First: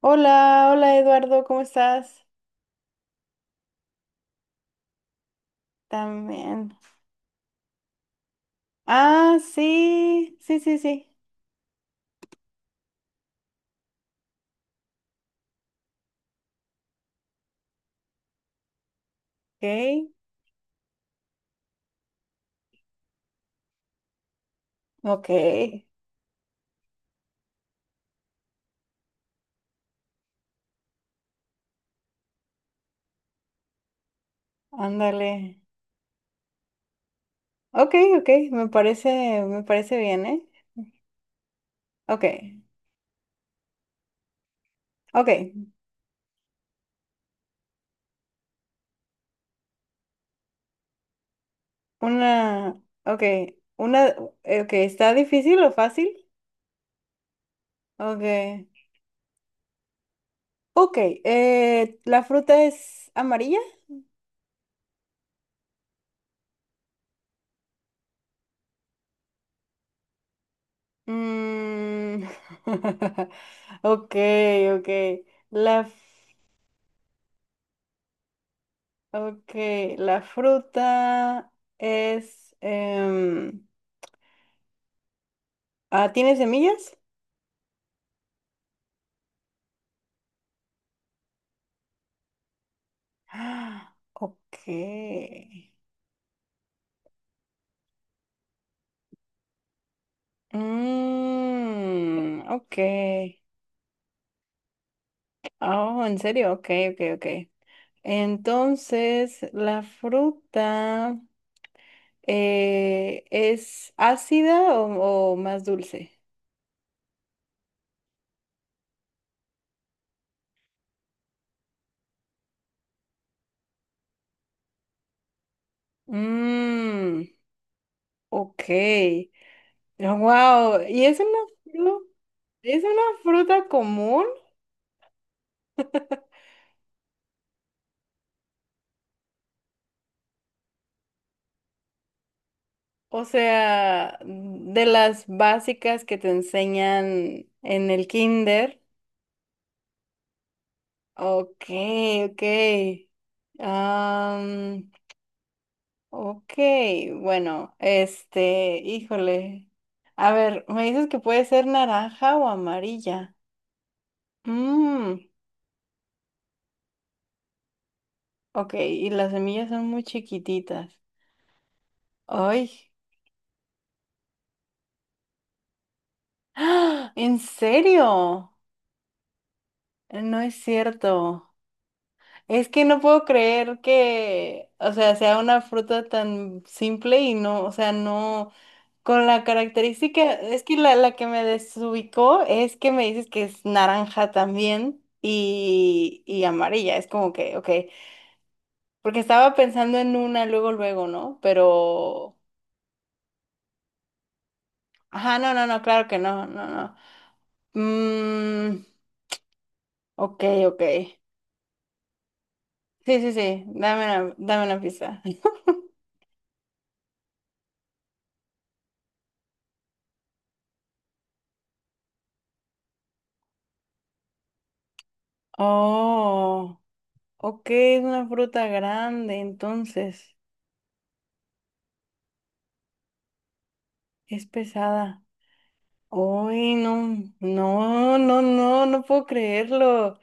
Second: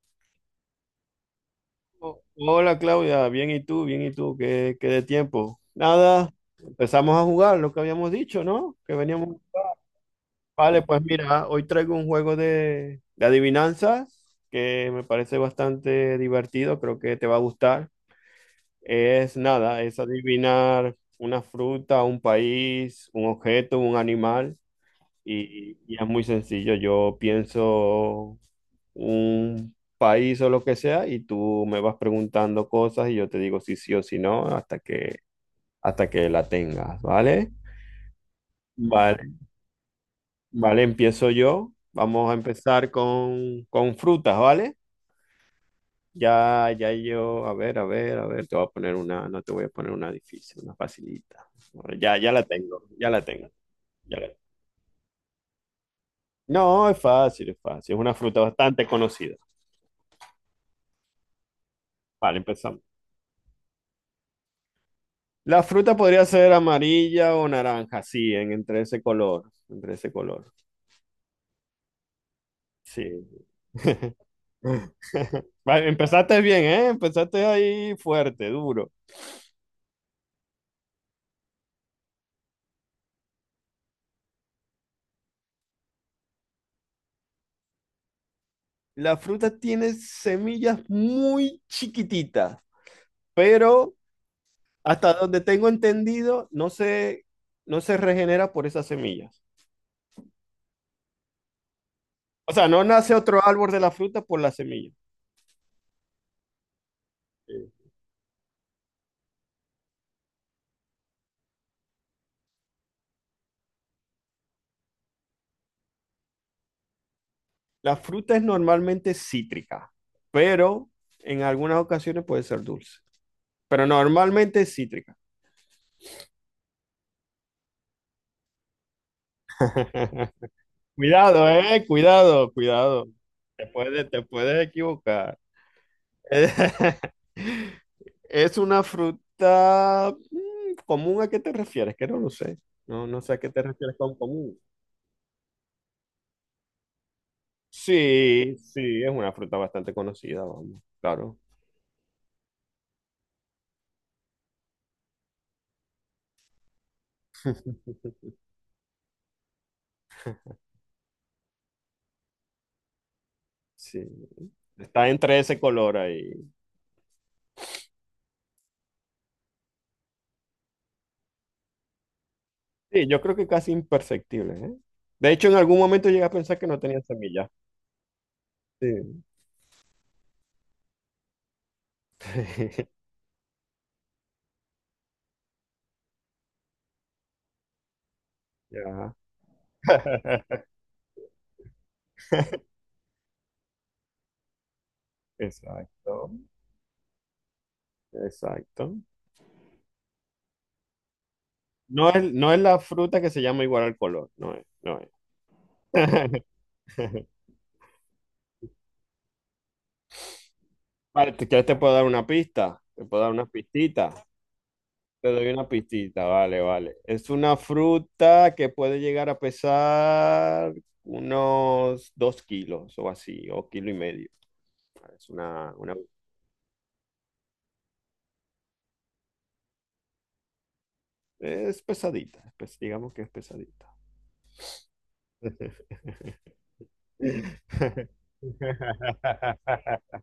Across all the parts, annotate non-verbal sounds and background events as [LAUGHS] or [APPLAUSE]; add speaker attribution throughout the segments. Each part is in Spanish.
Speaker 1: Hola, hola Eduardo, ¿cómo
Speaker 2: Oh,
Speaker 1: estás?
Speaker 2: hola Claudia, bien y tú, ¿qué de tiempo? Nada,
Speaker 1: También.
Speaker 2: empezamos a jugar lo que habíamos dicho, ¿no? Que veníamos.
Speaker 1: Ah, sí, sí, sí,
Speaker 2: Vale, pues
Speaker 1: sí.
Speaker 2: mira, hoy traigo un juego de adivinanzas que me parece bastante divertido, creo que te va a gustar. Es
Speaker 1: Ok,
Speaker 2: nada, es adivinar una fruta, un país, un objeto, un animal
Speaker 1: ok,
Speaker 2: y es muy sencillo. Yo pienso un país o lo que sea y tú me vas preguntando cosas y yo te digo si sí o si no hasta que,
Speaker 1: ándale.
Speaker 2: la tengas, ¿vale?
Speaker 1: Ok, ok,
Speaker 2: Vale,
Speaker 1: me parece bien,
Speaker 2: vale, empiezo yo.
Speaker 1: Ok,
Speaker 2: Vamos a empezar con frutas, ¿vale?
Speaker 1: ok,
Speaker 2: Ya yo, a ver, a ver, a ver, te voy a poner una, no te voy a poner una difícil, una facilita. Bueno, ya, ya la
Speaker 1: una,
Speaker 2: tengo, ya
Speaker 1: ok,
Speaker 2: la tengo.
Speaker 1: una,
Speaker 2: ya la-
Speaker 1: ok, ¿está difícil o fácil?
Speaker 2: No, es fácil, es fácil. Es una
Speaker 1: Ok,
Speaker 2: fruta bastante conocida.
Speaker 1: ok, ¿la
Speaker 2: Vale,
Speaker 1: fruta
Speaker 2: empezamos.
Speaker 1: es amarilla?
Speaker 2: La fruta podría ser amarilla o naranja, sí, entre ese color,
Speaker 1: Mm,
Speaker 2: sí.
Speaker 1: [LAUGHS] ok,
Speaker 2: [LAUGHS]
Speaker 1: ok,
Speaker 2: Vale,
Speaker 1: la
Speaker 2: empezaste bien, ¿eh? Empezaste ahí fuerte, duro.
Speaker 1: Ok, la fruta es... ¿tiene semillas?
Speaker 2: La fruta tiene semillas muy chiquititas,
Speaker 1: Ah,
Speaker 2: pero
Speaker 1: ok.
Speaker 2: hasta donde tengo entendido, no se regenera por esas semillas.
Speaker 1: Mm,
Speaker 2: O sea, no nace
Speaker 1: ok.
Speaker 2: otro árbol de la fruta por las semillas.
Speaker 1: Oh, ¿en serio? Ok, ok, ok.
Speaker 2: Sí.
Speaker 1: ¿Entonces, la fruta es ácida o, más dulce?
Speaker 2: La fruta es normalmente cítrica, pero en algunas ocasiones puede ser dulce, pero normalmente es cítrica.
Speaker 1: Mmm, ok.
Speaker 2: [LAUGHS]
Speaker 1: Wow,
Speaker 2: Cuidado,
Speaker 1: fru-
Speaker 2: cuidado,
Speaker 1: ¿es una
Speaker 2: cuidado.
Speaker 1: fruta
Speaker 2: Te puedes, te
Speaker 1: común?
Speaker 2: puedes equivocar. [LAUGHS] Es una fruta común, ¿a qué te refieres? Que no lo sé. No, no
Speaker 1: O
Speaker 2: sé a qué te refieres con
Speaker 1: sea,
Speaker 2: común.
Speaker 1: de las básicas que te enseñan en el
Speaker 2: Sí,
Speaker 1: kinder.
Speaker 2: sí, es una fruta bastante conocida, vamos, claro.
Speaker 1: Ok, ok. Am, ok, bueno, este, híjole. A ver, me dices que puede ser naranja o amarilla.
Speaker 2: Sí, está
Speaker 1: Mm,
Speaker 2: entre ese color ahí.
Speaker 1: ok, y las semillas son muy chiquititas. ¡Ay!
Speaker 2: Sí, yo creo que casi imperceptible, ¿eh? De hecho, en algún momento llegué a
Speaker 1: [GASPS]
Speaker 2: pensar que no tenía
Speaker 1: ¡Ah! ¿En
Speaker 2: semillas.
Speaker 1: serio?
Speaker 2: Sí.
Speaker 1: No es cierto. Es que no
Speaker 2: [LAUGHS]
Speaker 1: puedo creer que, o sea, sea una fruta tan simple y no, o sea, no,
Speaker 2: Ya.
Speaker 1: con la característica,
Speaker 2: [LAUGHS]
Speaker 1: es que la que me desubicó es que me dices que es naranja también
Speaker 2: Exacto,
Speaker 1: y amarilla, es como que, ok,
Speaker 2: exacto.
Speaker 1: porque estaba pensando en una luego, luego, ¿no?
Speaker 2: No es,
Speaker 1: Pero,
Speaker 2: no es la fruta que se llama igual al color, no es, no es.
Speaker 1: ajá, no, no, no, claro que
Speaker 2: [LAUGHS]
Speaker 1: no, no, no. Mm, ok, ok.
Speaker 2: Vale, ¿ te puedo dar una pista? Te
Speaker 1: Sí,
Speaker 2: puedo
Speaker 1: sí,
Speaker 2: dar una
Speaker 1: sí,
Speaker 2: pistita.
Speaker 1: dame una pista.
Speaker 2: Te doy
Speaker 1: [LAUGHS]
Speaker 2: una pistita, vale, vale. Es una fruta que puede llegar a pesar unos 2 kilos o así, o kilo y medio. Es una, una-
Speaker 1: Oh. Ok, es una fruta grande, entonces
Speaker 2: es pesadita, digamos que es pesadita.
Speaker 1: es pesada.
Speaker 2: [LAUGHS]
Speaker 1: Uy, no, no, no, no, no puedo creerlo.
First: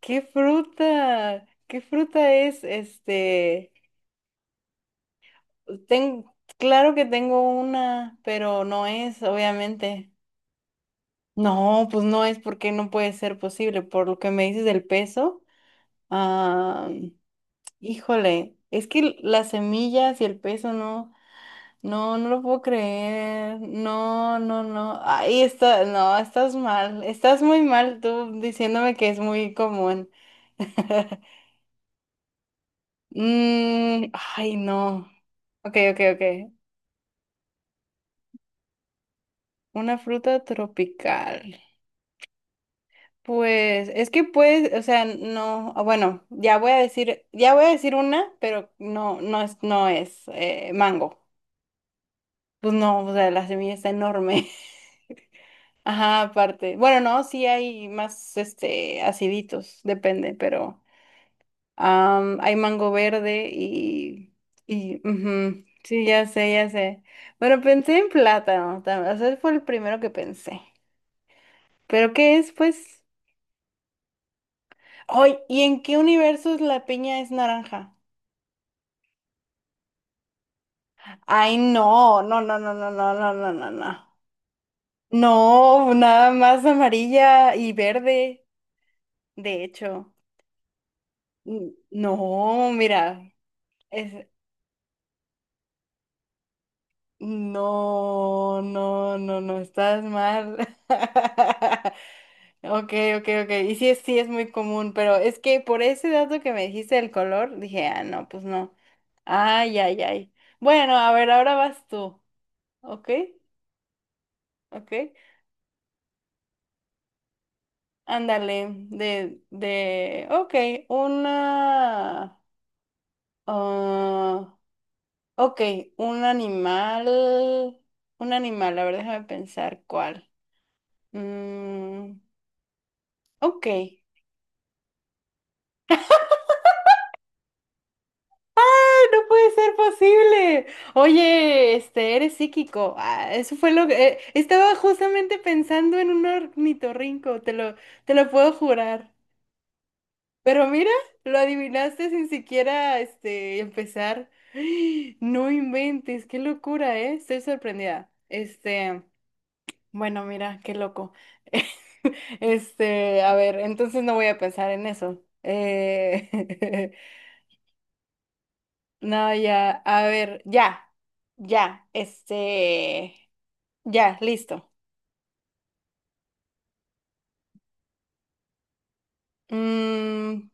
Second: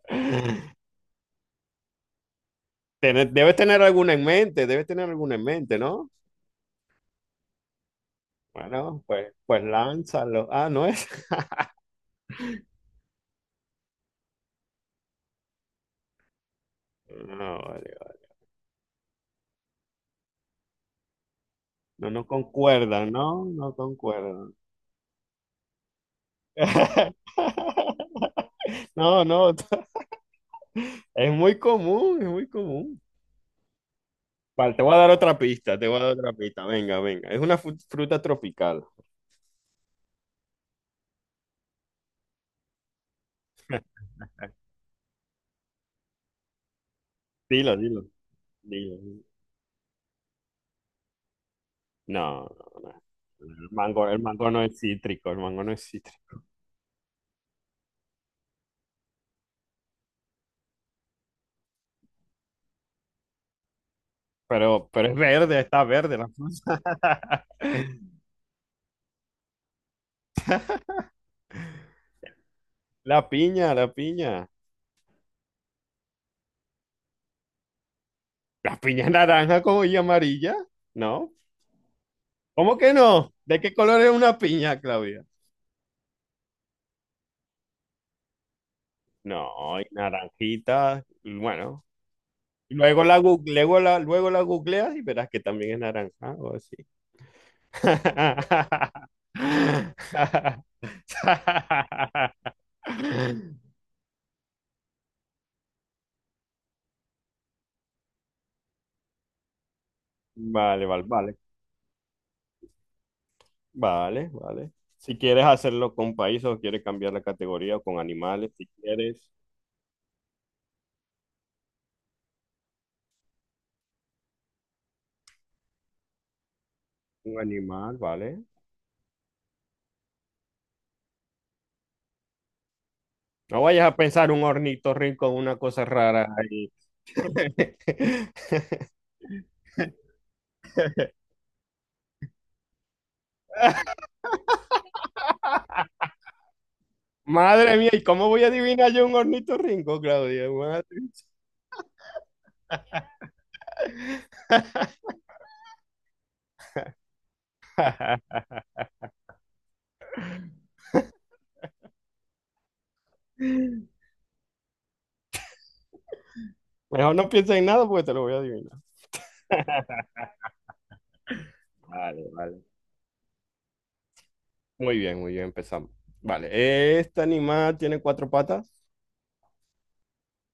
Speaker 1: ¿Qué fruta? ¿Qué fruta es?
Speaker 2: Debes tener alguna en mente, debes tener alguna en mente, ¿no?
Speaker 1: Ten- claro que tengo una, pero no
Speaker 2: Bueno,
Speaker 1: es,
Speaker 2: pues
Speaker 1: obviamente.
Speaker 2: lánzalo. Ah, no es.
Speaker 1: No,
Speaker 2: [LAUGHS]
Speaker 1: pues no es porque no puede ser posible. Por lo que me dices del peso, ah,
Speaker 2: No, vale, vale.
Speaker 1: híjole, es que las semillas y el peso no.
Speaker 2: No,
Speaker 1: No, no
Speaker 2: no
Speaker 1: lo puedo
Speaker 2: concuerdan, ¿no?
Speaker 1: creer.
Speaker 2: No
Speaker 1: No,
Speaker 2: concuerdan.
Speaker 1: no, no. Ahí está, no, estás mal. Estás muy
Speaker 2: [LAUGHS]
Speaker 1: mal tú diciéndome que es
Speaker 2: No,
Speaker 1: muy
Speaker 2: no. [LAUGHS]
Speaker 1: común.
Speaker 2: Es
Speaker 1: [LAUGHS]
Speaker 2: muy común, es muy común.
Speaker 1: Mm, ay,
Speaker 2: Vale, te voy a
Speaker 1: no.
Speaker 2: dar otra
Speaker 1: Ok,
Speaker 2: pista, te
Speaker 1: ok,
Speaker 2: voy a dar otra
Speaker 1: ok.
Speaker 2: pista. Venga, venga. Es una fruta tropical.
Speaker 1: Una fruta tropical. Pues es que puedes, o sea, no, ah, bueno, ya voy a decir, ya voy a
Speaker 2: Dilo,
Speaker 1: decir
Speaker 2: dilo.
Speaker 1: una, pero
Speaker 2: Dilo.
Speaker 1: no, no es, no es mango.
Speaker 2: No,
Speaker 1: Pues
Speaker 2: no,
Speaker 1: no,
Speaker 2: no.
Speaker 1: o sea, la semilla está
Speaker 2: El
Speaker 1: enorme.
Speaker 2: mango no es cítrico, el mango no es
Speaker 1: Ajá,
Speaker 2: cítrico.
Speaker 1: aparte. Bueno, no, sí hay más, este, aciditos, depende, pero hay mango verde y
Speaker 2: Pero es verde,
Speaker 1: ujú,
Speaker 2: está
Speaker 1: sí,
Speaker 2: verde
Speaker 1: ya
Speaker 2: la
Speaker 1: sé, ya
Speaker 2: fruta.
Speaker 1: sé. Bueno, pensé en
Speaker 2: [LAUGHS]
Speaker 1: plátano, tam- o sea, fue el primero que pensé. ¿Pero qué es, pues?
Speaker 2: La piña, la piña.
Speaker 1: Ay, ¿y en qué universos la piña es naranja?
Speaker 2: ¿La piña es naranja como y amarilla? ¿No?
Speaker 1: Ay, no, no, no, no,
Speaker 2: ¿Cómo
Speaker 1: no,
Speaker 2: que
Speaker 1: no, no,
Speaker 2: no?
Speaker 1: no,
Speaker 2: ¿De
Speaker 1: no,
Speaker 2: qué color es
Speaker 1: no.
Speaker 2: una piña, Claudia?
Speaker 1: No, nada más amarilla y verde, de
Speaker 2: No, y
Speaker 1: hecho.
Speaker 2: naranjita, y bueno.
Speaker 1: No, mira.
Speaker 2: Luego la, gu- luego la googleas y verás que también es naranja o así.
Speaker 1: No, no, no, no, estás mal. [LAUGHS]
Speaker 2: [LAUGHS]
Speaker 1: Ok, ok, ok. Y sí, sí es muy común, pero es que por ese dato que me dijiste del color, dije, ah, no, pues no. Ay, ay, ay.
Speaker 2: Vale,
Speaker 1: Bueno,
Speaker 2: vale,
Speaker 1: a ver,
Speaker 2: vale.
Speaker 1: ahora vas tú. Ok,
Speaker 2: Vale, vale.
Speaker 1: ok.
Speaker 2: Si quieres hacerlo con países o quieres cambiar la categoría o con animales,
Speaker 1: Ándale,
Speaker 2: si quieres
Speaker 1: ok, una, ah, ok, un
Speaker 2: un
Speaker 1: animal,
Speaker 2: animal,
Speaker 1: un
Speaker 2: ¿vale?
Speaker 1: animal, a ver, déjame pensar cuál. Mm,
Speaker 2: No
Speaker 1: ok.
Speaker 2: vayas a pensar un ornitorrinco, una cosa rara ahí.
Speaker 1: [LAUGHS] No puede
Speaker 2: [LAUGHS]
Speaker 1: ser posible. Oye, este, eres psíquico. Ah, eso fue lo que estaba justamente pensando en un ornitorrinco,
Speaker 2: Madre mía, ¿y
Speaker 1: te
Speaker 2: cómo
Speaker 1: lo
Speaker 2: voy a
Speaker 1: puedo
Speaker 2: adivinar yo
Speaker 1: jurar.
Speaker 2: un ornitorrinco, Claudia?
Speaker 1: Pero
Speaker 2: Madre
Speaker 1: mira,
Speaker 2: mía.
Speaker 1: lo adivinaste sin siquiera este empezar. [GASPS] No inventes, qué locura, ¿eh? Estoy sorprendida. Este, bueno, mira, qué loco. [LAUGHS] Este, a ver,
Speaker 2: [LAUGHS]
Speaker 1: entonces no voy a pensar en eso. [LAUGHS]
Speaker 2: Mejor no pienses en nada porque te lo voy a adivinar.
Speaker 1: No, ya, a ver, ya,
Speaker 2: Vale, vale.
Speaker 1: este, ya, listo.
Speaker 2: Muy bien, empezamos. Vale, ¿este animal tiene cuatro patas?
Speaker 1: Mm,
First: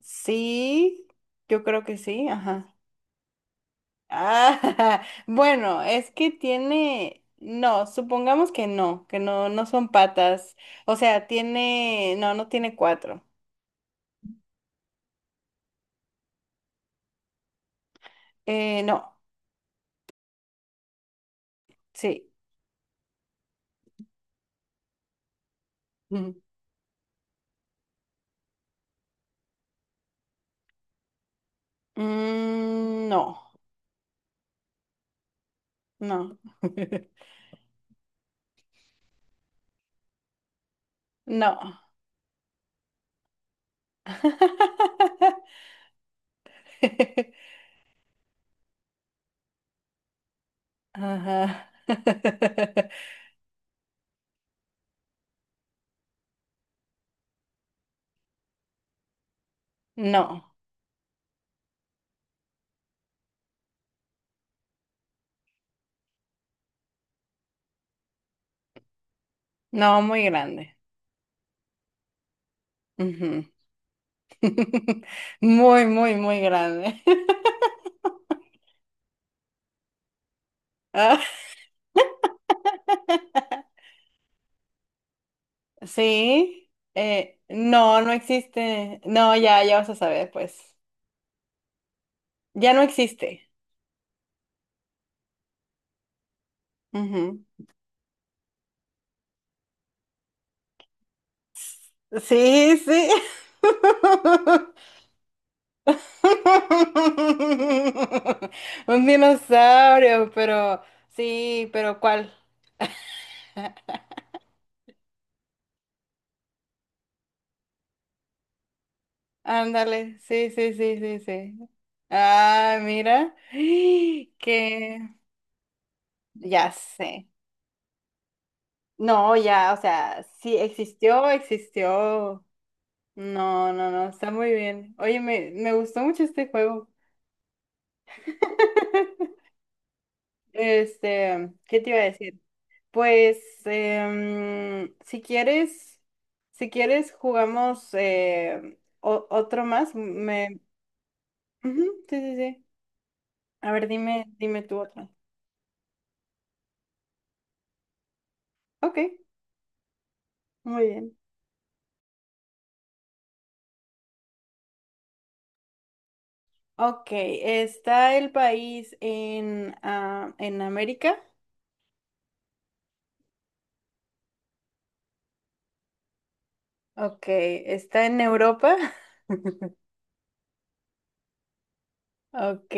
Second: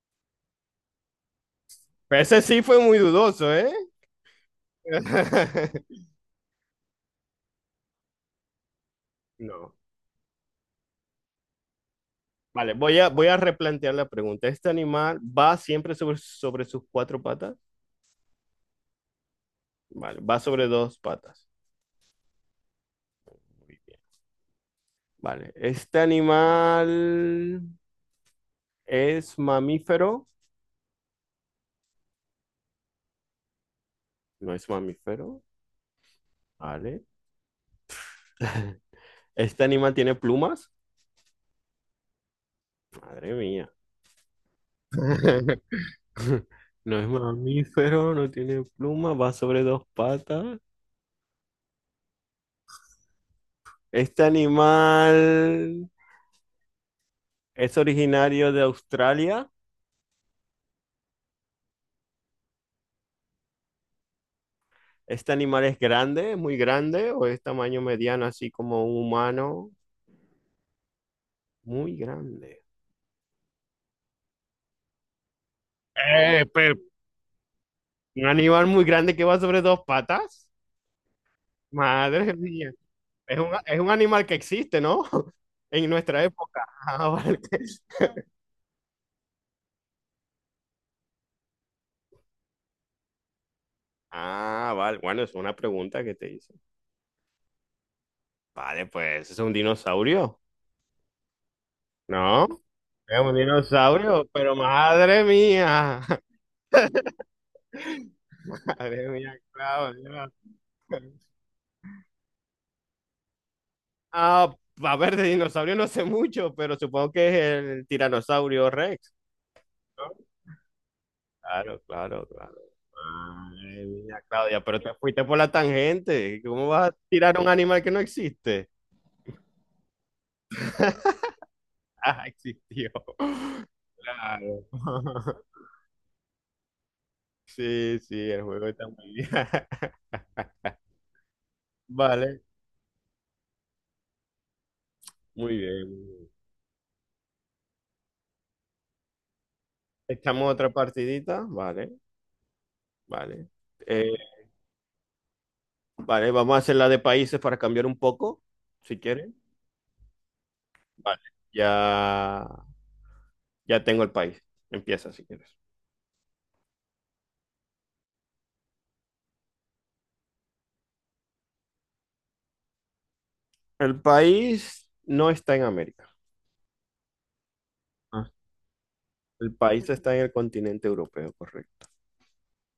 Speaker 1: sí, yo creo que sí,
Speaker 2: Ese sí
Speaker 1: ajá.
Speaker 2: fue muy dudoso, ¿eh?
Speaker 1: Ah, [LAUGHS] bueno,
Speaker 2: [LAUGHS]
Speaker 1: es que tiene, no, supongamos que no, no
Speaker 2: No.
Speaker 1: son patas. O sea, tiene, no, no tiene
Speaker 2: Vale,
Speaker 1: cuatro.
Speaker 2: voy a replantear la pregunta. ¿Este animal va siempre sobre sus cuatro patas?
Speaker 1: No,
Speaker 2: Vale, va sobre dos patas.
Speaker 1: sí.
Speaker 2: Muy bien. Vale, ¿este
Speaker 1: Ujú.
Speaker 2: animal es mamífero?
Speaker 1: Mm,
Speaker 2: No es mamífero.
Speaker 1: no,
Speaker 2: Vale.
Speaker 1: [LAUGHS]
Speaker 2: ¿Este animal tiene plumas?
Speaker 1: no.
Speaker 2: Madre mía. [LAUGHS]
Speaker 1: [LAUGHS]
Speaker 2: [LAUGHS] No es mamífero, no tiene pluma, va sobre dos patas.
Speaker 1: Ajá. [LAUGHS]
Speaker 2: Este animal es originario de Australia.
Speaker 1: No,
Speaker 2: Este animal es grande, muy grande, o es tamaño mediano, así como un humano,
Speaker 1: no, muy grande.
Speaker 2: muy grande.
Speaker 1: Ujú. [LAUGHS] Muy, muy, muy
Speaker 2: Eh, pero,
Speaker 1: grande. [LAUGHS]
Speaker 2: Un animal muy grande que va sobre dos patas.
Speaker 1: Ah,
Speaker 2: Madre mía. Es un animal que existe, ¿no? [LAUGHS] En nuestra época.
Speaker 1: sí,
Speaker 2: Ah, vale.
Speaker 1: no, no
Speaker 2: [LAUGHS]
Speaker 1: existe. No, ya, ya vas a saber, pues. Ya no existe.
Speaker 2: Ah, vale. Bueno, es una pregunta que te hice.
Speaker 1: Ujú.
Speaker 2: Vale, pues es un dinosaurio. No,
Speaker 1: Sí, sí.
Speaker 2: es un dinosaurio, pero madre mía,
Speaker 1: [LAUGHS]
Speaker 2: [LAUGHS]
Speaker 1: Un
Speaker 2: madre mía,
Speaker 1: dinosaurio,
Speaker 2: Claudia.
Speaker 1: pero sí, pero ¿cuál? [LAUGHS]
Speaker 2: Ah, a ver, de dinosaurio no sé mucho, pero supongo que es el tiranosaurio Rex, ¿no?
Speaker 1: Ándale, sí, sí, sí, sí, sí.
Speaker 2: Claro, claro, claro.
Speaker 1: Ah, mira,
Speaker 2: Madre mía,
Speaker 1: [GASPS]
Speaker 2: Claudia, pero te
Speaker 1: que
Speaker 2: fuiste por la tangente. ¿Cómo
Speaker 1: ya
Speaker 2: vas a
Speaker 1: sé.
Speaker 2: tirar a un animal que no existe?
Speaker 1: No, ya, o sea, sí existió,
Speaker 2: [LAUGHS] Ah,
Speaker 1: existió.
Speaker 2: existió.
Speaker 1: No, no, no, está muy
Speaker 2: Claro.
Speaker 1: bien. Oye, me,
Speaker 2: [LAUGHS]
Speaker 1: me gustó mucho este juego.
Speaker 2: Sí, sí, el juego está muy bien.
Speaker 1: [LAUGHS]
Speaker 2: [LAUGHS]
Speaker 1: Este, ¿qué te iba a decir?
Speaker 2: Vale,
Speaker 1: Pues, si
Speaker 2: muy bien, muy
Speaker 1: quieres,
Speaker 2: bien.
Speaker 1: si quieres, jugamos otro más.
Speaker 2: Echamos
Speaker 1: Me...
Speaker 2: otra partidita,
Speaker 1: Ujú,
Speaker 2: vale,
Speaker 1: sí, sí, sí.
Speaker 2: vale.
Speaker 1: A ver,
Speaker 2: Eh,
Speaker 1: dime, dime tú otro.
Speaker 2: vale, vamos a hacer la de países para cambiar un poco,
Speaker 1: Ok,
Speaker 2: si quieren.
Speaker 1: muy bien.
Speaker 2: Vale, ya, ya tengo el país. Empieza si quieres.
Speaker 1: Ok, ¿está el país en América?
Speaker 2: El país no está en América.
Speaker 1: Ok, ¿está en
Speaker 2: Ah,
Speaker 1: Europa?
Speaker 2: el
Speaker 1: [LAUGHS]
Speaker 2: país está en el continente europeo, correcto.
Speaker 1: Ok,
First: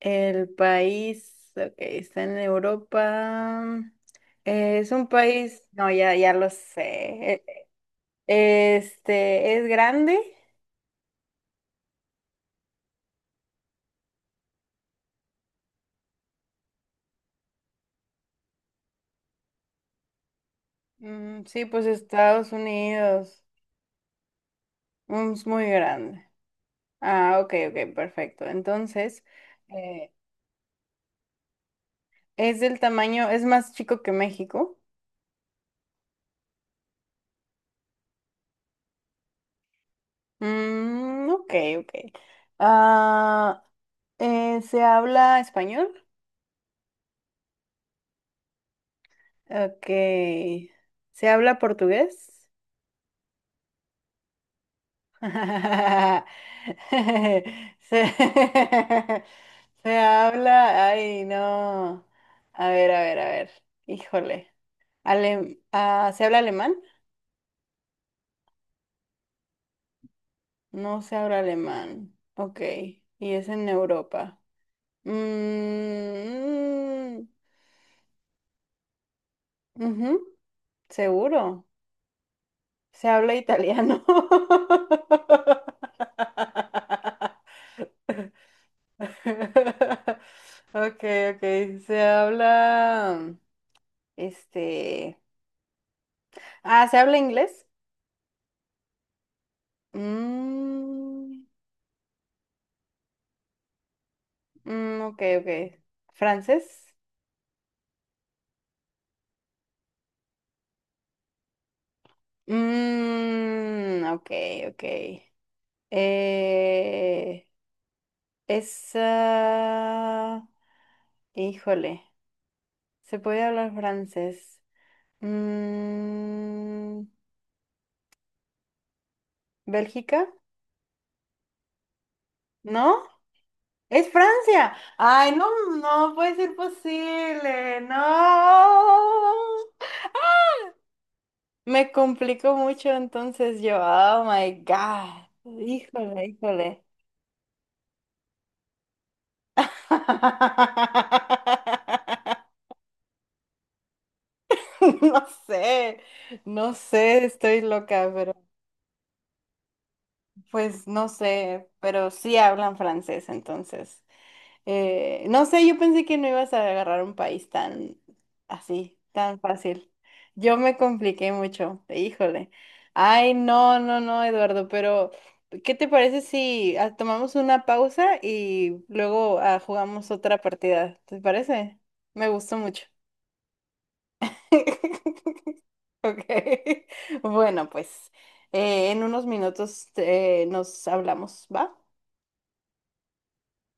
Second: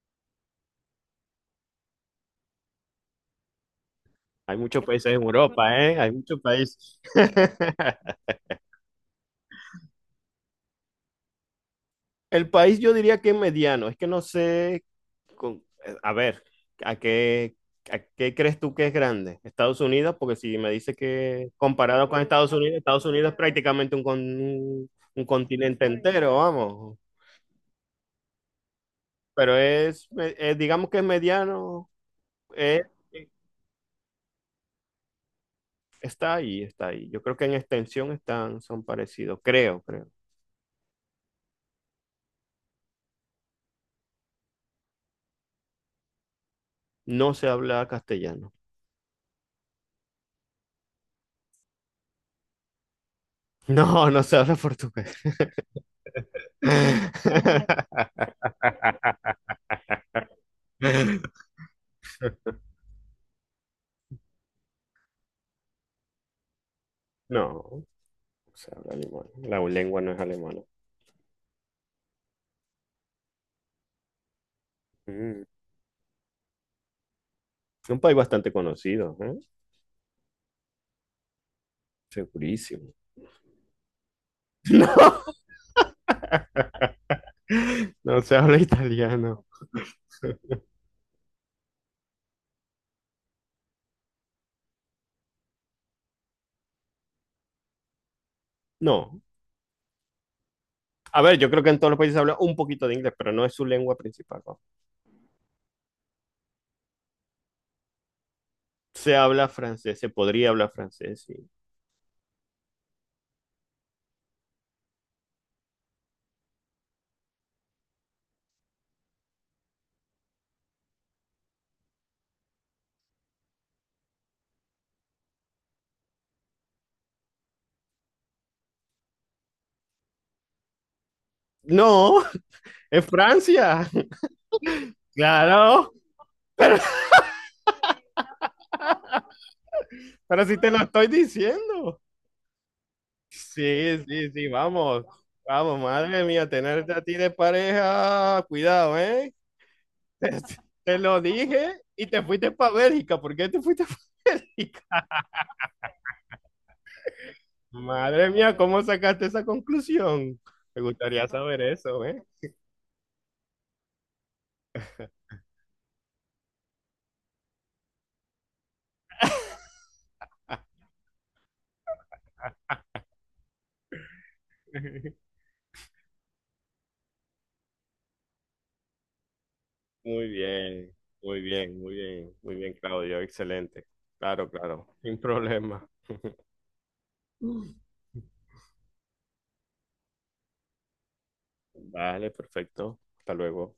Speaker 1: el país, ok, está en Europa.
Speaker 2: Hay muchos
Speaker 1: Es
Speaker 2: países
Speaker 1: un
Speaker 2: en
Speaker 1: país,
Speaker 2: Europa,
Speaker 1: no,
Speaker 2: ¿eh? Hay
Speaker 1: ya, ya
Speaker 2: muchos
Speaker 1: lo
Speaker 2: países.
Speaker 1: sé. E-
Speaker 2: [LAUGHS]
Speaker 1: Este, ¿es grande?
Speaker 2: El país yo diría que es mediano. Es que no sé a ver, ¿a qué, a qué crees tú que es grande? Estados Unidos, porque si me dices
Speaker 1: Mm,
Speaker 2: que
Speaker 1: sí, pues
Speaker 2: comparado con
Speaker 1: Estados
Speaker 2: Estados Unidos, Estados Unidos es
Speaker 1: Unidos
Speaker 2: prácticamente un
Speaker 1: mm, es muy
Speaker 2: continente
Speaker 1: grande.
Speaker 2: entero, vamos.
Speaker 1: Ah, ok, ok, perfecto. Entonces,
Speaker 2: Pero
Speaker 1: eh,
Speaker 2: digamos que es mediano, es-
Speaker 1: ¿es más chico que México?
Speaker 2: está ahí, está ahí. Yo creo que en extensión están, son parecidos, creo, creo.
Speaker 1: Mm, ok, ok. Ah, ¿Se habla español?
Speaker 2: No se habla castellano. [LAUGHS]
Speaker 1: Ok. ¿Se habla portugués?
Speaker 2: No, no se habla portugués.
Speaker 1: [LAUGHS] Se,
Speaker 2: [LAUGHS]
Speaker 1: [LAUGHS] se habla... Ay, no. A ver, a ver, a ver. Híjole. ¿Se habla alemán?
Speaker 2: No, no se habla alemán. La lengua no es alemana.
Speaker 1: No se habla alemán. Ok. Y es en Europa.
Speaker 2: Mm.
Speaker 1: Mm,
Speaker 2: Un país bastante conocido, ¿eh?
Speaker 1: ujú, seguro.
Speaker 2: Segurísimo.
Speaker 1: Se habla italiano. [LAUGHS]
Speaker 2: [LAUGHS] No, no se habla italiano.
Speaker 1: Ok, ok. Se habla, este, ¿Se habla inglés?
Speaker 2: No. A ver,
Speaker 1: Mm,
Speaker 2: yo creo que en todos los países se habla un poquito de inglés, pero no es su lengua principal, ¿no?
Speaker 1: mm, ok, ok. ¿Francés?
Speaker 2: Se habla francés, se podría hablar francés, sí.
Speaker 1: Mm, ok, ok. Eh, es, ah, híjole, ¿se puede hablar francés? Mm, ¿Bélgica?
Speaker 2: No,
Speaker 1: ¿No?
Speaker 2: es Francia.
Speaker 1: ¡Es Francia! ¡Ay, no,
Speaker 2: Claro,
Speaker 1: no puede ser posible! ¡No!
Speaker 2: pero sí te lo estoy
Speaker 1: Me
Speaker 2: diciendo.
Speaker 1: complicó mucho entonces yo.
Speaker 2: Sí,
Speaker 1: ¡Oh,
Speaker 2: sí, sí,
Speaker 1: my
Speaker 2: vamos.
Speaker 1: God!
Speaker 2: Vamos, madre
Speaker 1: ¡Híjole,
Speaker 2: mía,
Speaker 1: híjole!
Speaker 2: tenerte a ti de pareja, cuidado, ¿eh? [LAUGHS] Te, te lo dije y te fuiste
Speaker 1: [LAUGHS]
Speaker 2: para Bélgica. ¿Por qué te fuiste para [LAUGHS] Bélgica?
Speaker 1: No sé, no sé, estoy loca,
Speaker 2: Madre
Speaker 1: pero
Speaker 2: mía, ¿cómo sacaste esa conclusión? Me
Speaker 1: pues no
Speaker 2: gustaría saber
Speaker 1: sé,
Speaker 2: eso,
Speaker 1: pero
Speaker 2: ¿eh?
Speaker 1: sí hablan francés entonces. No sé, yo pensé que no ibas a agarrar un país tan así, tan fácil. Yo me compliqué mucho, híjole. Ay, no, no, no, Eduardo, pero
Speaker 2: [LAUGHS]
Speaker 1: ¿qué te parece si tomamos una pausa y luego jugamos
Speaker 2: Muy
Speaker 1: otra
Speaker 2: bien,
Speaker 1: partida? ¿Te
Speaker 2: muy
Speaker 1: parece?
Speaker 2: bien, muy
Speaker 1: Me
Speaker 2: bien, muy
Speaker 1: gustó
Speaker 2: bien,
Speaker 1: mucho.
Speaker 2: Claudio, excelente. Claro, claro, sin
Speaker 1: [LAUGHS]
Speaker 2: problema.
Speaker 1: Ok. [LAUGHS] Bueno,
Speaker 2: Mm.
Speaker 1: pues en unos minutos nos hablamos, ¿va?
Speaker 2: Vale, perfecto. Hasta luego.